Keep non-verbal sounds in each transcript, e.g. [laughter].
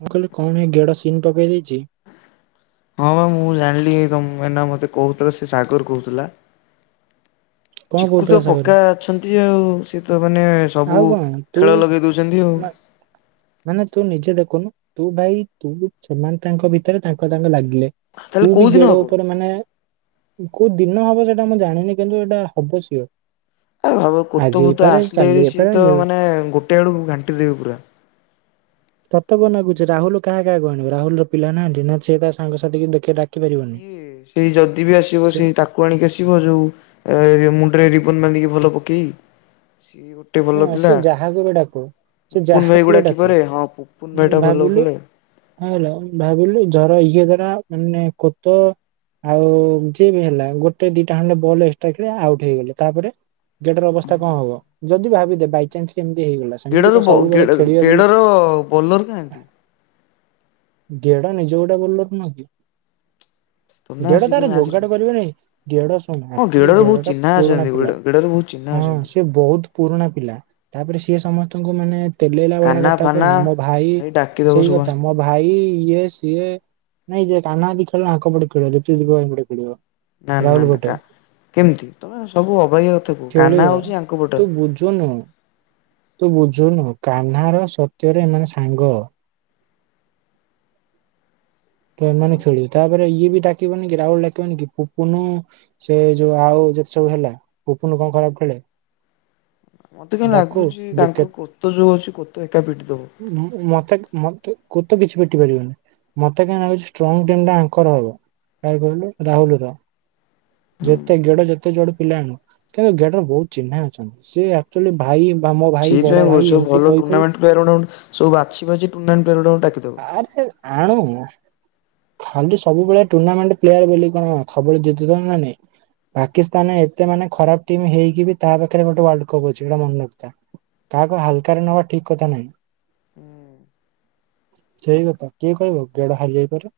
ମୁଁ କହିଲି କଣ ଏଇ ଗେଡା ସିମ୍ ପକେଇ ଦେଇଚି। ହଁ ପା ମୁଁ ଜାଣିଲି ଏଇ ତମକୁ ଏନା ମତେ କହୁଥିଲା ସେ ସାଗର କହୁଥିଲା। କଣ ଚିକୁ ତ କହୁଥିଲା ସାଗର ପକ୍କା ଅଛନ୍ତି ଆଉ ସିଏ ତ ମାନେ ଆଉ ସବୁ କଣ ତୁ ଖେଳ ଲଗେଇ ଦୋଉଚନ୍ତି ଆଉ। ମା ମାନେ ତୁ ନିଜେ ଦେଖୁନୁ ତୁ ଭାଇ ତୁ ବି ସେମାନ୍ ତାଙ୍କ ଭିତରେ ତାଙ୍କ ତାଙ୍କ ଲାଗି ଲେ ତାହେଲେ ତୁ କୋଉ ବି ଦିନ ଗେଡ ହବ? ଉପରେ ମାନେ କୋଉ ଦିନ ହବ ସେଇଟା ମୁଁ ଜାଣିନି କିନ୍ତୁ ଏଇଟା ହବ ସିଓର। ଆ ଭାବୁ ଆଜି କୁତୁପୁତ ହେଇପାରେ କାଲି ଆସିଲେରି ସି ହେଇପାରେ ତ ଯେ- ମାନେ ଗୋଟେ ବେଳକୁ ଘାଣ୍ଟି ଦେବି ପୁରା। ତତେ କଣ ଲାଗୁଛି ରାହୁଲ କାହା କାହାକୁ ଆଣିବ ରାହୁଲ ର ପିଲା ନାହାନ୍ତି। ନିଜେ ତା ସାଙ୍ଗସାଥି ଦେଖଆ ଡା ପରିବନି। କିଏ ସେଇ ଯଦି ବି ଆସିବ ସେଇ ତାକୁ ଆଣିକି ଆସିବ ଯୋଉ ମୁଣ୍ଡରେ ରିବନ ବାନ୍ଧିକି ଭଲ ପ କି ସିଏ ଗୋଟେ ଭଲ ହଁ ସେ ପିଲା ଯାହାକୁ ବି ଡାକୁ ସେ ପୁପୁନ ଭାଇ ଯାହାକୁ କୁ ବି ଡାକୁ ଡାକିପରେ ହଁ ପୁପୁନ ଭାଇ ଟା ଭଲ ଖେଳେ ହଁ ଭାବିଲୁ ଜର ଇଏ ଧାର ମାନେ କୋତ ଆଉ ଯିଏ ବି ହେଲା ଗୋଟେ ଦିଟା ଖଣ୍ଡେ ବଲ ଏକ୍ସଟ୍ରା ଖେଳ ଆଉଟ ହେଇଗଲେ ତାପରେ ଗେଡ ର ଅବସ୍ଥା କଣ ହବ ଯଦି ଭାବିଦେ ବାଇଚାନ୍ସ କେମତି ହେଇଗଲା ସେମିତି ଗେଡର କଣ ବ ଗେଡ ସବୁବେଳେ ଖେଳିବ ବୋଲେ ଗେଡର ବୋଲର କାହାନ୍ତି? ଯୋଡ଼ା ନିଜ ଗୋଟେ ବୋଲର ନୁହେଁ କି? ତନା ଗେଡ଼ ଆସିକି ତାର ମ୍ୟାଚରେ ଯୋଗାଡ ପକେଇଲେ। କରିବନିକି ଗେଡ ଶୁଣୁ ହଁ ଆକଚୁଆଲି ଗେଡରେ ବହୁତ ଗେଡ ଟା ଚିହ୍ନା ପୁରୁଣା ଅଛନ୍ତି ପିଲା ଗେଡରେ ବହୁତ ଚିହ୍ନା ହୁଁ ଅଛନ୍ତି ସିଏ ବହୁତ ପୁରୁଣା ପିଲା ତାପରେ ସିଏ ସମସ୍ତଙ୍କୁ ମାନେ ତେଲେଇଲା ଭଳିଆ କାହ୍ନା କଥା ଫାନା କୁହେନି ମୋ ଭାଇ ଡାକିଦବ ସେଇ ସବୁ କଥା ଆସିଥିବେ ମୋ ଭାଇ ଇଏ ସିଏ ନାଇଁ କାନଦି ଖେଳ ଆଙ୍କ ପଟେ ଖଳିବ ଜଟି ଜାଜି ପଟେ ଖେଳିବ ନା ନା ରାହୁଲ ଗୋଟେ ନା କେମିତି ତମେ ସବୁ ଅବାହ କଥା କୁ କାହ୍ନା ଖେଳିବ ହଉଛି ଆଙ୍କ ପ ତୁ ବୁଝୁନୁ ତୁ ବୁଝୁନୁ କାହ୍ନା ର ସତ୍ୟରେ ଏମାନେ ସାଙ୍ଗ। ତ ଏମାନେ ଖେଳିବେ ତାପରେ ଇଏ ବି ଡାକିବନି କି ରାଉଳ ଡାକିବନି କି ପୁପୁନୁ ସେ ଯୋଉ ଆଉ ଯେତେ ସବୁ ହେଲା ପୁପୁନୁ କଣ ଖରାପ ଖେଳେ? ହଁ ମତେ କାହିଁ ଡାକୁ ଲାଗୁଛି ତାଙ୍କ କୋତେ ଯୋଉ ଅଛି କୋତେ ହୁଁ ମତେ ମତେ କୁ ତ କିଛି ପିଟି ପାରିବନି ମତେ କାହିଁ ଲାଗୁଛି ଷ୍ଟ୍ରଙ୍ଗ ଟିମ୍ ଟା ଆଙ୍କର ହବ। କାହା କୁ କହିଲୁ ରାହୁଲୁ ର ହୁଁ ଯେତେ ଗେଡ ଯେତେ ଯୋଡ ପିଲାଣୁ କିନ୍ତୁ ଗେଡର ବହୁତ ଚିହ୍ନା ଅଛନ୍ତି। ସେ ଆଚୁଆଲି ଭାଇ ବା ମୋ ଭାଇ ଠିକ୍ ବଡ ନାଇଁ ବେ ଭାଇ ସେ ଏମିତି ଭଲ କହି କହି ଟୁର୍ଣ୍ଣାମେଟ ପରେ ସବୁ ବାଛି ବାଛି ଟୁନାଣ୍ଟନ ପରିଡା କୁ ଡାକି ଦୋବୁ। ଆରେ ଆଣୁ ଖାଲି ସବୁବେଳେ ଟୁର୍ଣ୍ଣାମେଣ୍ଟ ପ୍ଲେୟାର ବୋଲି କଣ ଖବବେ ଜିତଥା ନା ନାଇଁ ପାକିସ୍ତାନ ଏତେ ମାନେ ଖରାପ ଟିମ୍ ହେଇକି ବି ତା ପାଖରେ ଗୋଟେ ୱାର୍ଲ କପ୍ ଅଛି ଗୋଟା ମନେ ଲତା କାହାକୁ ହାଲକାରେ ନବା ଠିକ କଥା ନାହିଁ। ହୁଁ। ସେଇ କଥା କିଏ କହିବ ଗେଡ ହାରିଯାଇପାରେ।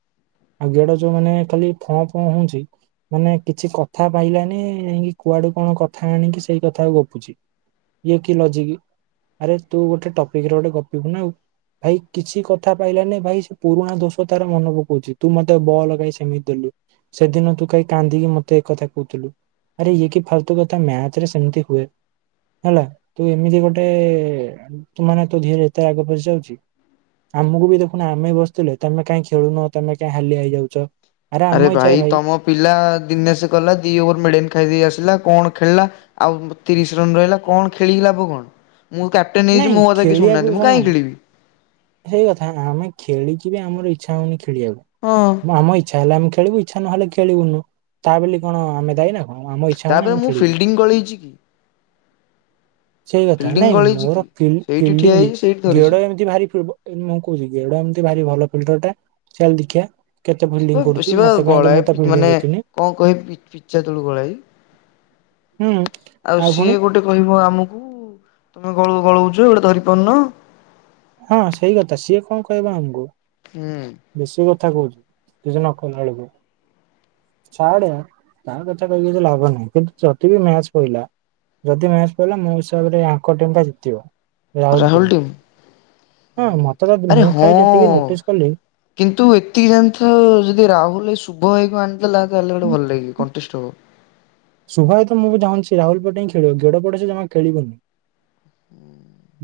ଆ ଗେଡ଼ ଯୋଉ ମାନେ ଖାଲି ଫଁ ଫଁ ହୋଉଛି ମାନେ କିଛି କଥା ପାଇଲାନି ଯକି କୁଆଡୁ କଣ କଥା ଆଣିକି ସେଇ କଥା ଗପୁଛି। ଇଏ କି ଲଜିକ ଆରେ ତୁ ଗୋଟେ ଟପିକରେ ଗୋଟେ ଗପିବୁନା ନା ଆଉ। ଭାଇ କିଛି କଥା ପାଇଲାନି ଭାଇ ସେ ପୁରୁଣା ଦୋଷ ତାର ମନେ ପକାଉଛି ତୁ ମତେ ବଲଗାଇ ସେମିତି ଦେଲୁ ସେଦିନ ତୁ କାହି କାନ୍ଦିକି ମତେ ଏଥା କହୁଥିଲୁ। ଆରେ କିି ଫଲତୁ କଥା ମ୍ୟାଥରେ ସେମିତି ହୁଏ। ହେଲା ତୁ ଏମିତି ଗୋଟେ ତୁ ମାନେ ତୋ ଧରେ ଏତେ ଆଗ ପ ଯାଉଚି ଆମକୁ ବି ଦେଖୁନ ଆମେ ବସିୁଥିଲେ ତମେ କାଇହିଁ ଖେଳୁନ ତମେ କାଇହିଁ ହାଲିଆ ହେଇଯାଉଛ। ଆରେ ଭାଇ ତମ ପିଲା ଦିନେସ ଗଲା ଦି ଗୋର ମେଡନ ଖାଇଦେଇ ଆସିଲା କଣ ଖେଳିଲା ଆଉ ତିରିଶ ରନ ରହିଲା କଣ ଖେଳି କି ଲାଭ କଣ? ମୁଁ କ୍ୟାପ୍ଟେନ ହେଇଛି ନାଇଁ ମୋ କଥା କି ଖେଳିବାକୁ ଶୁନାହାନ୍ତି ମୁଁ ଶୁଣୁ କାହିଁ ଖେଳିବି। ସେଇ କଥା ଆମେ ଖେଳିକ ବି ଆମର ଇଚ୍ଛା ହଉନି ହଁ ଖଳିବାକୁ ଆମ ଇଚ୍ଛା ହେଲେ ଆମେ ଖେଳିବୁ ଇଚ୍ଛା ନହେଲେ ଖେଳିବୁନୁ ତା ବୋଲି କଣ ଆମେ ଦାଇନା ହଁ ଆମ ଇଚ୍ଛା ହଉନି ତାପରେ ଆମେ ମୁଁ ଖେଳିବୁ। ଫିଲ୍ଡିଂ ଗଳେଇଛି କି ସେଇ କଥା ଫିଲ୍ଡିଂ ନାଇଁ ଗଳେଇଛି କି ମୋର ସେଇଠି ଠିଆ ଫିଲ୍ଡିଙ୍ଗ ହେଇଛି ସେଇଠି ଧରିଛି। ଗେଡ ଏମିତି ଭାରି ଫ ମୁଁ କହୁଛି ଗେଡ ଏମ ଭାରି ଭଲ ଫିଲଟରଟା ଚାଲ ଦେଖିବା। କେତେ ଫିଲ୍ଡିଂ ସେ କରୁଛି ସିବା ମତେ କାହିଁ ତ ମୁଁ ଗଳାଏ ତ ଫିଲ୍ଡିଂ ମାନେ ଦେଖିନି କଣ କହିବି ପି-ପି-ପିଚା ତଳୁ ଗଳାଏ। ହୁଁ ଆଉ ସିଏ ଗୋଟେ କହିବ ଆମକୁ ତମେ ଗଳ ଗଳଉଛୁ ଗୋଟେ ଧରି ପାରୁନ। ହଁ ସେଇ କଥା, ସିଏ କଣ କହିବ ଆମକୁ? ହୁଁ। ବେଶୀ କଥା କହୁଛୁ କିଛି ନ କଲା ବେଳକୁ। ଛାଡ ତା କଥା କହି କିଛି ଲାଭ ନାହିଁ, କିନ୍ତୁ ଯଦି ବି ମ୍ୟାଚ ପଇଲା ଯଦି ମ୍ୟାଚ ପଇଲା ମୋ ହିସାବରେ ୟାଙ୍କ ଟିମଟା ଜିତିବ ରାହୁଲ ଟିମଟା। ହ ଆରେ ହଁ ଯେତିକି ନୋଟିସ୍ କଲି କିନ୍ତୁ ଏତିକି ଜାଣିଥା ଯଦି ରାହୁଲ ଏ ଶୁ କୁ ଆଣିିଦେଲା ତାହାଲେ ଗୋଟେ ଭଲ ଲାଗିବ, କଣ୍ଟେଷ୍ଟ ହବ। ଶୁଭୟ ତ ମୁଁ ବି ଚାହୁଁଛି ରାହୁଲ ପଟେ ହିଁ ଖେଳିବ ଗେଡ଼ ପଟେ ସେ ଜମା ଖେଳିବନି।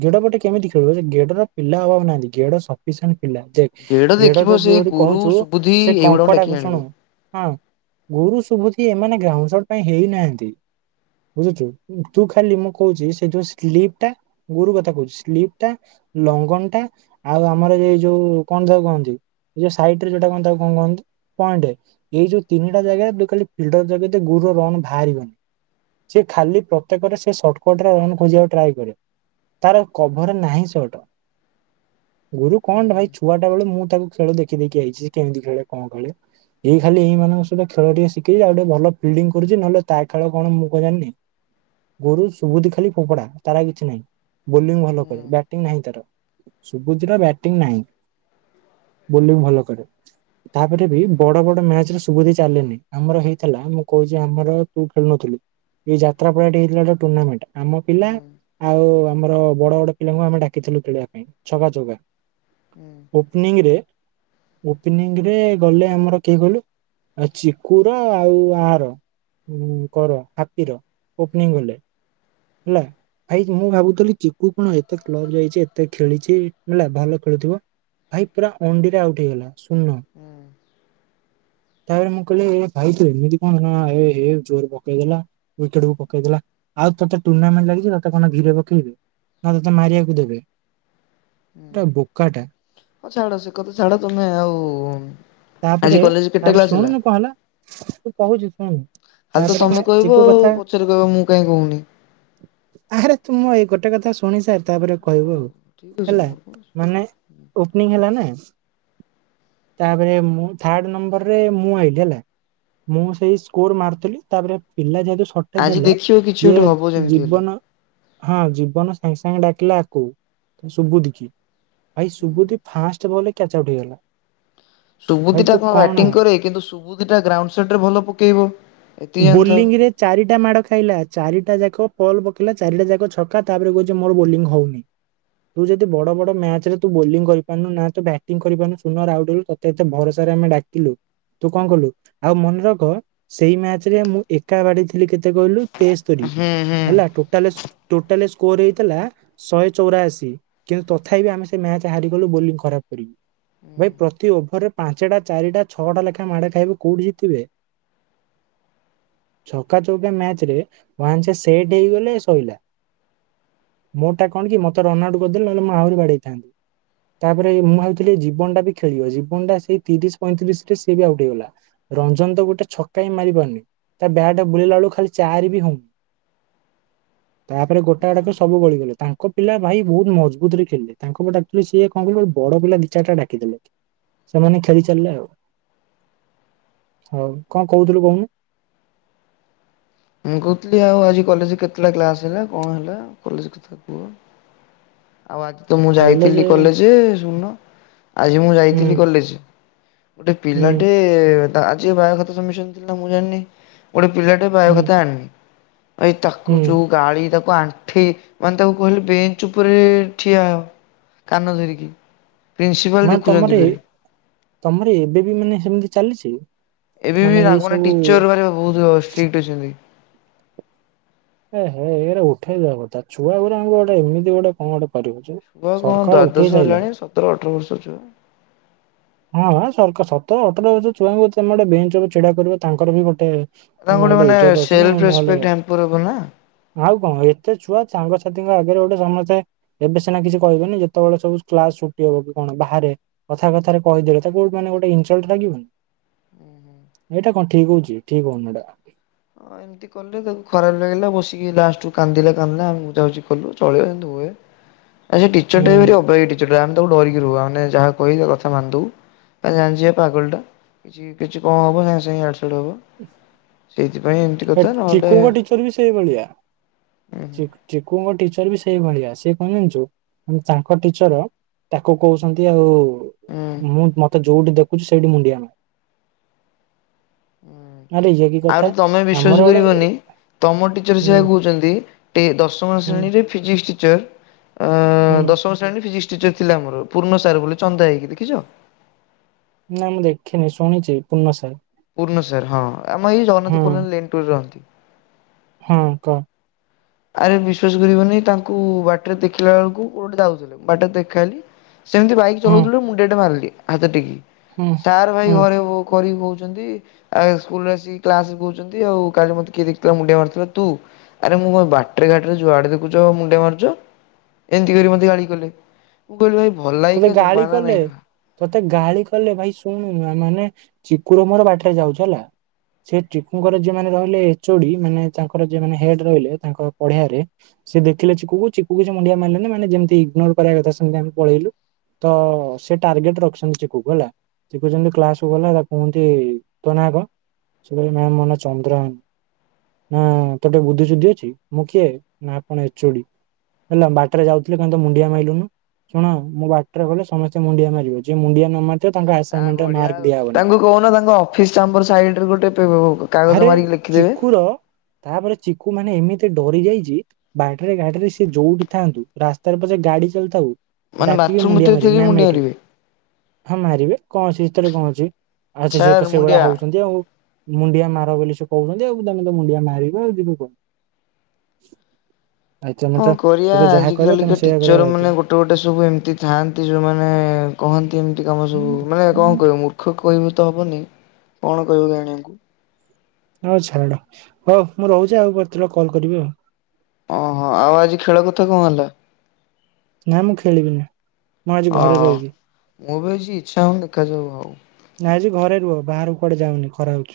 ଗେଡ ପଟେ କେମିତି ଖେଳିବ ଗେଡ ର ପିଲା ହଉ ନାହାନ୍ତି, ଗେଡ଼ ସଫିସେଣ୍ଟ ପିଲା ଦେଖ ଗେଡ ଦେଖିବ ସେଇ ଯ-ଯଦି ଗୁରୁ କହୁଛୁ, ସୁବୁଧି ସେ ଏଇଗୁଡାଙ୍କୁ ଡାକି କଙ୍କଡାକୁ ଆଣିବ। ଶୁଣୁ ହଁ ଗୁରୁ ଶୁଭୁଛି ଏମାନେ ଘ୍ରାଉଶଡ ପାଇଁ ହେଇନାହାନ୍ତି। ବୁଝୁଛୁ ତୁ ଖାଲି ମୁଁ କହୁଛି ସେଇ ଯୋଉ ସ୍ଲିପଟା, ଗୋରୁ କଥା କହୁଛି ସ୍ଲିପ ଟା ଲଙ୍ଗନ ଟା ଆଉ ଆମର ଏଇ ଯୋଉ କଣ ତାକୁ କହନ୍ତି? ଏଇ ଯୋଉ ସାଇଟ ରେ ଯୋଉଟା କଣ ତାକୁ କଣ କହନ୍ତି? ପଏଣ୍ଟ ରେ ଏଇ ଯୋଉ ତିନିଟା ଜାଗାରେ ତୁ ଖାଲି ଫିଲଡର ଜଗେଇ ଦେ ଗୁରୁର ରନ୍ ବାହାରିବନି। ସେ ଖାଲି ପ୍ରତ୍ୟେକରେ ସେ ସର୍ଟକଟରେ ରନ୍ ଖୋଜିବାକୁ ଟ୍ରାଏ କରେ। ତାର କଭର ନାହିଁ ସଟ। ଗୁରୁ ହୁଁ କଣ ଭାଇ ଛୁଆଟା ବେଳୁ ମୁଁ ତାକୁ ଖେଳୁ ଦେଖି ଦେଖି ଆଇଛି କେମିତି ଖେଳେ କଣ ଖେଳେ। ଏଇ ଖାଲି ଏଇ ମାନଙ୍କ ସହିତ ଖେଳ ଟିକେ ଶିଖି ଆଉ ଟିକେ ଭଲ ଫିଲ୍ଡିଂ ଛି ନହେଲେ ତା ଖେଳ କଣ ମୁଁ କ ଜାଣିନି, ଗୋରୁ ସୁଦୁ ଖାଲି ଫୋପଡା ତାର କିଛି ନାହିଁ। ବୋଲିଂ ଭଲ ହୁଁ କରେ, ବ୍ୟାଟିଂ ନାହିଁ ତାର, ସୁବୁଜର ବ୍ୟାଟିଂ ନାହିଁ। ବୋଲିଂ ଭଲ କରେ। ତାପରେ ବି ହୁଁ ବହୁତ୍ ବଡ ବଡ ମ୍ୟାଚରେ ସୁବୋଧି ଚାଲେନି, ଆମର ହେଇଥିଲା ଆମକୁ କହୁଛି ଆମର ତୁ ଖେଳୁନଥିଲୁ, ଏ ଯାତ୍ରା ପରେ ହେଇଥିଲା ଗୋଟେ ଟୁର୍ଣ୍ଣାମେଣ୍ଟ ଆମ ପିଲା ହୁଁ ଆଉ ଆମର ବଡ ବଡ ପିଲାଙ୍କୁ ଆମେ ଡାକିଥିଲୁ ଖେଳିବା ପାଇଁ ଛକା, ଚୌକା। ହୁଁ ଓପନିଂରେ ଓପନିଂ ରେ ଗଲେ ଆମର କିଏ କହିଲୁ ଚିକୁ ର ଆଉ ଆର। କର ହାପିର ଓପନିଙ୍ଗ ଗଲେ, ହେଲା? ଭାଇ ମୁଁ ଭାବୁଥିଲି ଚିକୁ କଣ ଏତେ କ୍ଲବ ଯାଇଛି, ଏତେ ଖେଳିଛି ହେଲା ଭଲ ଖେଳିୁଥିବ। ଭାଇ ପୁରା ଅଣ୍ଡିରେ ଆଉଟ୍ ହେଇଗଲା, ଶୁନ। ହୁଁ। ତାରେ ମୁଁ କହିଲି ଭାଇ ତୁ ଏମିତି କଣ ଏହେ ଜୋର ପକେଇଦେଲା ୱିକେଟକୁ ପକେଇଦେଲା, ଆଉ ତୋତେ ଟୁର୍ଣ୍ଣାମେଣ୍ଟ ଲାଗିଛି ତତେ କଣ ଧୀରେ ବଲ୍ ପକେଇବେ, ନା ତତେ ମାରିବାକୁ ଦେବେ? ଏଟା ବୋକାଟା ହଉ ଛାଡ ସେ କଥା ଛାଡ ତମେ ଆଉ ଆଜି ତାପରେ କଲେଜ କେତେ ତାପରେ କ୍ଲାସ ଶୁଣୁନୁ କଣ ହେଲା, ମୁଁ କହୁଛି ଶୁଣୁ। ଖାଲି ତ ତାପରେ ମ ତମେ କହିବ ଚିକୁ ଆଉ କଥା, ପଛରେ କହିବ ମୁଁ କାହିଁ କହୁନି। ଆରେ ତୁମ ଏଇ ଗୋଟେ ଗୋଟେ କଥା ଶୁଣି ସାର ତାପରେ ହଉ କହିବୁ ହଉ ଆଉ ଠିକ ଅଛି ହେଲା, ମୋର କଣ ଅଛି ମାନେ ଓପନିଂ ହେଲା ନା ତାପରେ ମୁଁ ଥାର୍ଡ ନମ୍ବରରେ ମୁଁ ଆଇଲିି ହେଲା। ମୁଁ ସେଇ ସ୍କୋର ମାରିଥିଲି, ତାପରେ ପିଲା ଯେହେତୁ ସଟେଜ ଆଜି ହେଲେ, ଦେଖିବ କିଛି ଯେ ଗୋଟେ ହବ ଯେମିତି ହେଲେ। ଜୀବନ ହଁ ଜୀବନ ସାଙ୍ଗେ ସାଙ୍ଗେ ଡାକିଲା ଆକୁ ସୁବୁଧି କିି ଭାଇ ସୁବୁଧି ଫାଷ୍ଟ ବଲ ରେ କ୍ୟାଚ୍ ଆଉଟ୍ ହେଇଗଲା। ଭାଇ ସୁବୁଧି ଟା ତୁ କଣ ବ୍ୟାଟିଂ କରେ, କିନ୍ତୁ ସୁବୁଧିଟା ଗ୍ରାଉଣ୍ଡ ସେଟରେ ଭଲ ପକେଇବ। ଏତିକି ଜାଣିଥାଉ ବୋଲିଂରେ ଚାରିଟା ମାଡ ଖାଇଲା, ଚାରିଟା ଯାକ ବଲ୍ ପକେଇଲା ଚାରିଟା ଯାକ ଛକା, ତାପରେ କହୁଛି ମୋର ବୋଲିଂ ହଉନି। ତୁ ଯଦି ବଡ ବଡ ମ୍ୟାଚରେ ତୁ ବୋଲିଂ କରିପାରୁନୁ ନା ତ ବଟିଂ କରିପାରୁନୁ ସୁନରେ ଆଉଟୁ ତତେ ଏତେ ଭରସା ଆମେ ଡାକିଲୁ ତୁ କଣ କଲୁ ଆଉ ମନେ ରଖ ସେଇ ମ୍ୟାଚ ମୁଁ ଏକା ବାଡ଼େଇ ଥିଲି କେତେ କହିଲୁ ତେସ୍ତରୀ ହୁଁ ହୁଁ ହେଲା ଟୋଟାଲ ସ ଟୋଟାଲ ସ ସ୍କୋର ହେଇଥିଲା ଶହେ ଚଉରାଅଶୀ କିନ୍ତୁ ତଥାପି ଆମେ ସେ ମ୍ୟାଚ ହାରିଗଲୁ ବୋଲିଂ ଖରାପ କରିବୁ। ହୁଁ ଭାଇ ପ୍ରତି ଓଭରରେ ପାଞ୍ଚଟା ଚାରିଟା ଛଅଟା ଲେଖାଏଁ ମାଡ଼େ ଖାଇବୁ କୋଉଠି ଜିତିବେ? ଛକା ଚୌକା ମ୍ୟାଚରେ ଭନ୍ସା ସେଟ୍ ହେଇଗଲେ ଶଇଲା। ମୋଟା କଣ କି ମତେ ରନ ଆଉଟ କରିଦେଲେ, ନହେଲେ ମୁଁ ଆହୁରି ବାଡେଇଥାନ୍ତି। ତାପରେ ମୁଁ ଭାବଥିଲି ଜୀବନଟା ବି ଖେଳିବ ଜୀବନଟା ସେଇ ତିରିଶ ପଇଁତିରିଶ ରେ ସିଏ ବି ଆଉଟ ହେଇଗଲା। ରଞ୍ଜନ ତ ଗୋଟେ ଛକା ହିଁ ମାରି ପାରୁନି ତା ବ୍ୟାଟ ବୁଲିଲା ବେଳକୁ ଖାଲି ଚାରି ବି ହଉ ହ ତାପରେ ଗୋଟା ଗଟାତ ସବୁ ଗଳିଗଲେ ତାଙ୍କ ପିଲା ଭାଇ ବହୁତ ମଜବୁତରେ ଖେଳିଲେ ତାଙ୍କ ଡାକୁ ଥିଲି ସିଏ କଣ କ ବଡ ପିଲା ଦି ଚାରଟା ଡାକିଦବୁ ସେମାନେ ଖେଳି ଚାଲିଲେ ଆଉ ହଉ କଣ କହୁଥିଲୁ କହୁନୁ? ମୁଁ କହୁଥିଲି ଆଜି କଲେଜ କେତେବେଳେ କ୍ଲାସ ହେଲା କଣ ହେଲା କଲେଜ କଥା କୁହ? ଆଉ ଆଜି ତ ମୁଁ କଲେଜ ଯାଇଥିଲି କଲେଜ ଶୁଣୁନ ଆଜି ମୁଁ ଯାଇଥିଲି ହୁଁ କଲେଜ ଗୋଟେ ହୁଁ ପିଲାଟେ ତା ଆଜି ବାୟ ଖାତା ସବମିଶନ ଥିଲା ନା ମୁଁ ଜାଣିନି ଗୋଟେ ପିଲାଟେ ବାୟ ହୁଁ ଖାତା ଆଣିନି ଭାଇ ତାକୁ ହୁଁ ଯୋଉ ଗାଳି ତାକୁ ଆଣ୍ଠେଇ ମାନେ ତାକୁ କହିଲି ବେଞ୍ଚ ଉପରେ ଠିଆ ହଅ କାନ ଧରିକି। ପ୍ରିନ୍ସିପାଲ ମାନେ ଦେଖୁଛନ୍ତି ତମର ଏ ଫେରେ। ତମର ଏବେ ବି ମାନେ ସେମିତି ଚାଲିଛି। ଏବେବି ଏଇ ଆଗ ମାନେ ସବୁ ଟିଚର ଭରି ବହୁତ ଷ୍ଟ୍ରିକ ଅଛନ୍ତି। ଏହେ ଏଇରା ଉଠେଇ ଦବା କଥା ଛୁଆ ଗୁରାଙ୍କୁ ଗୋଟେ ଏମିତି ଗୋଟେ କଣ ଗୋଟେ କରିବ ଯେ ଛୁଆ କଣ ସରକାର ଉଠେଇ ଦ୍ଵାଦଶ ସାରିଲାଣି ହେଲାଣି ସତର ଅଠର ବର୍ଷ ଛୁଆ ହଁଁ ହଁ ସର୍କ ସତର ଅଠର ବର୍ଷର ଛୁଆଙ୍କୁ ତମେ ଗୋଟେ ବେଞ୍ଚ ଛିଡା କରିବ ତାଙ୍କର ବି ଗୋଟେ ତାଙ୍କୁ ମାନେ ଗୋଟେ ମାନେ ଇଜ୍ଜତ ଅଛି ନା ସେଲ୍ଫ ନହେଲେ ରେସ୍ପେକ୍ଟ ହ୍ୟାମ୍ପର ହବ ନା। ଆଉ କଣ ଏତେ ଛୁଆ ସାଙ୍ଗସାଥିଙ୍କ ଆଗରେ ଗୋଟେ ସମସ୍ତେ ଏବେ ସିନା କିଛି କହିବେନି ଯେତେବେଳେ ସବୁ କ୍ଲାସରୁ କଣ ବାହାରେ କଥା କଥାରେ କହିଦେଲେ ତାକୁ ମାନେ ଗୋଟେ ଇନସଲର୍ଟ ଲାଗିବନି। ଏଇଟା କଣ ଠିକ ହଉଛି ଠିକ ହଉନି ଏଇଟା। ହଁ ଏମିତି କଲେ ତାକୁ ଖରାପ ଲାଗିଲା ବସିକି ଲାଷ୍ଟକୁ କାନ୍ଦିଲା କାନ୍ଦିଲା ଆମେ ବୁଝା ବୁଝି କଲୁ ଚଳିବ ଏମିତି ହୁଏ। ଆସେ ଟିଚର ଟା ଭରି ବ ଅବାଗିଆ ଟିଚରଟା ଆମେ ତାକୁ ଡିରିକି ରୁହ ଆମେ ଯାହା କହିଲେ କଥା ମାନିଦଉ ଆ ଜାଣିଛି ପା ପାଗଲ ଟା କିଛି କିଛି କଣ ହବ ସାଙ୍ଗେ ସାଙ୍ଗେ ଇଆଡ଼େ ସିଆଡେ ହବ ସେ ଚିକୁଙ୍କ ଟିଚର ବି ସେଇ ଭଳିଆ ଉଁ ଚି -ଚିକୁଙ୍କ ଟିଚର ବି ସେ ସେଇ ଭଳିଆ ସେ କଣ ଜାଣିଛୁ ତାଙ୍କ ଟିଚର ତାକୁ କହୁଛନ୍ତି ଆଉ ହୁଁ ମ-ମତେ ଯୋଉଠି ଦେଖୁଛି ସେଇଠି ମୁଣ୍ଡିଆ ମାରେ। ଆରେ ଇଏକି କଥା? ଆମର ବିଶ୍ୱାସ ଗୋଟେ କରିବନି ତମ ଟିଚର ହୁଁ ସେଇଆ କହୁଛନ୍ତି ଏ ଦଶମ ହୁଁ ଶ୍ରେଣୀରେ ଫିଜିକ୍ସ ଟିଚର ହୁଁ ଅ ଦଶମ ଶ୍ରଣୀ ଫିଜିକ୍ସ ଟିଚର ଥିଲା ଆମର ପୂର୍ଣ୍ଣ ସାର ବୋଲି ଚନ୍ଦା ହେଇକି ଦେଖିଛ? ନା ମୁଁ ଦେଖିନି ଶୁଣିଛି ପୂର୍ଣ୍ଣ ସାର୍ ପୂର୍ଣ୍ଣ ସାର ହଁ ଆମ ଏଇ ଜଗନ୍ନାଥ ହୁଁ କଲୋନୀ ଲେନ ଟୁରେ ରହନ୍ତି। ହଁ କହ। ଆରେ ବିଶ୍ଵାସ କରିବନି ତାଙ୍କୁ ବାଟରେ ଦେଖିଲା ବେଳକୁ କୁଆଡେ ଯାଉଥିଲେ ବାଟରେ ଦେଖାହେଲି ସେମିତି ବାଇକ ହୁଁ ଚଲଉଥିଲେ ମୁଣ୍ଡିଆ ଟେ ମାରିଲି ହାତ ଟେକୀକି ହୁଁ ସାର୍ ଭାଇ ହୁଁ ଘରେ [unintelligible] କହି ଚନ୍ତି ଆଉ ସ୍କୁଲରେ ଆସିକି କ୍ଲାସରେ କହୁଛନ୍ତି ଆଉ କାଲି ମତେ କିଏ ଦେଖଥିଲା ମୁଣ୍ଡିଆ ମାରୁଥିଲା ତୁ ଆରେ ମୁଁ ବା ବାଟରେ ଘାଟରେ ଯୁଆଡେ ଦେଖୁଛ ମୁଣ୍ଡିଆ ମାରୁଛ ଏମିତି କରି ମତେ ଗାଳି କଲେ ମୁଁ କହିଲି ଭା ଭଳୟିକ ଜମାନା। [unintelligible] ମତେ ଗାଳି କଲେ ଭାଇ ଶୁଣୁନୁ ମାନେ ଚିକୁର ମୋର ବାଟରେ ଯାଉଛ ହେଲା ସେ ଚିକୁଙ୍କର ଯୋଉମାନେ ରହିଲେ ଏଚୋଡି ମାନେ ତାଙ୍କର ଯୋଉମାନେ ହେଡ ରହିଲେ ତାଙ୍କ ପଢିଆରେ ସେ ଦେଖିଲେ ଚିକୁ କୁ, ଚିକୁ କୁ ସେ ମୁଣ୍ଡିଆ ମାରିଲେଣି ମାନେ ଯେମିତି ଇଗନୋର କରିବା କଥା ସେମିତି ଆମେ ପଳେଇଲୁ। ତ-ଅ-ଅ-ଅ ସେ ଟାର୍ଗେଟ ରଖିଛନ୍ତି ଚିକୁ କୁ ହେଲା। ଚିକୁ ଯେମିତି କ୍ଲାସ କୁ ଗଲା, ତାକୁ କୁହନ୍ତି ତୋ ନା କଣ? ସେ କହିଲା ନାଇ ମୋ ନା ଚନ୍ଦ୍ରଭାନୁ। ନା-ଆ-ଆ-ଆ ତୋର ବୁଦ୍ଧି ସୁୁଦ୍ଧି ଅଛି ମୁଁ କିଏ, ନା ଆପଣ ଏ ଚୋ ଡି। ହେଲା ବାଟରେ ଯାଉଥିଲି କାଇଁ ତୁ ମୁଣ୍ଡିଆ ମାଇଲୁନୁ, ଶୁଣ ମୁଁ ବାଟରେ ଗଲେ ସମସ୍ତେ ମୁଣ୍ଡିଆ ମାରିବ ଯିଏ ମୁଣ୍ଡିଆ ନ ମାରି ଆ ବଢିଆ ଆଉ ତାଙ୍କୁ କହୁନ ତାଙ୍କ ଅଫିସ ଚାମ୍ବର ସାଇଡରେ ଗୋଟେ ପେ-ଅ-ଅ-ଅ କାଗଜ ଆରେ ମାରିକି ଲେଖିଦେବେ ଚିକୁର ତାପରେ ଚି ତାକୁ ମାନେ ଏମିତି ଡରି ଯାଇଛି ବାଟରେ ଘାଟରେ ସେ ଯୋଉଠି ଥାଆନ୍ତୁ, ରାସ୍ତାରେ ପଛେ ଗାଡି ଚାଲିଥାଉ ମାନେ ଡାକିକି ବାଥରୁମ ମୁଣ୍ଡିଆ ଭିତରେ ଥିଲେ ମାରିବ ବି ମ୍ୟାମ୍ ମୁଣ୍ଡିଆ ଏଇଠି। ମାରିବେ ହଁ ମାରିବେ କଣ ସେଥିରେ କଣ ଅଛି। ଅଛି ସାର୍ ସେତ ସେଇଭଳିଆ ମୁଣ୍ଡିଆ ହଉଛନ୍ତି ଆଉ। ମୁଣ୍ଡିଆ ମାର ବୋଲି ସେ କହୁଛନ୍ତି ଆଉ ତମେ ତ ମୁଣ୍ଡିଆ ମାରିବ ଆଉ ଯିବ କୁଆଡେ। [inaudible] କଣ ସେ କରିବା ତ ଯାହା ଆଜି କହିବେ ତମେ କାଲିକା ସେଇଆ କରିବା ଟିଚର ବାଧ୍ୟ। ମାନେ ଗୋଟେ ଗୋଟେ ସବୁ ଏମତି ଥାଆନ୍ତି ଯୋଉମାନେ-ଏ-ଏ-ଏ କହନ୍ତି ଏମିତି କାମ ସବୁ ମାନେ କଣ କହିବି ମୂର୍ଖ କହିବୁ ତ ହବନି କଣ କହିବ କେଜାଣି ଆଙ୍କୁ। ଆଉ ଛାଡ ହଉ ମୁଁ ରହୁଛି। ଆଉ କେତେବେଳେ କଲ୍ କରିବି ଆଉ। ଓହୋ ଆଉ ଆଜି ଖେଳ କେତେ କଣ ହେଲା? ନାଁ ମୁଁ ଖେଳିବିନି। ମୁଁ ଆଜି ହଁ ଘରେ ହଉ ରହିବି। ମୁଁ ବି ଆଜି ଇଚ୍ଛା ହଉନି ଦେଖାଯାଉ ହଉ। ନାଇ ଆଜି ଘରେ ରୁହ ବାହାର କୁଆଡେ ଯାଉନି ଖରା ହେ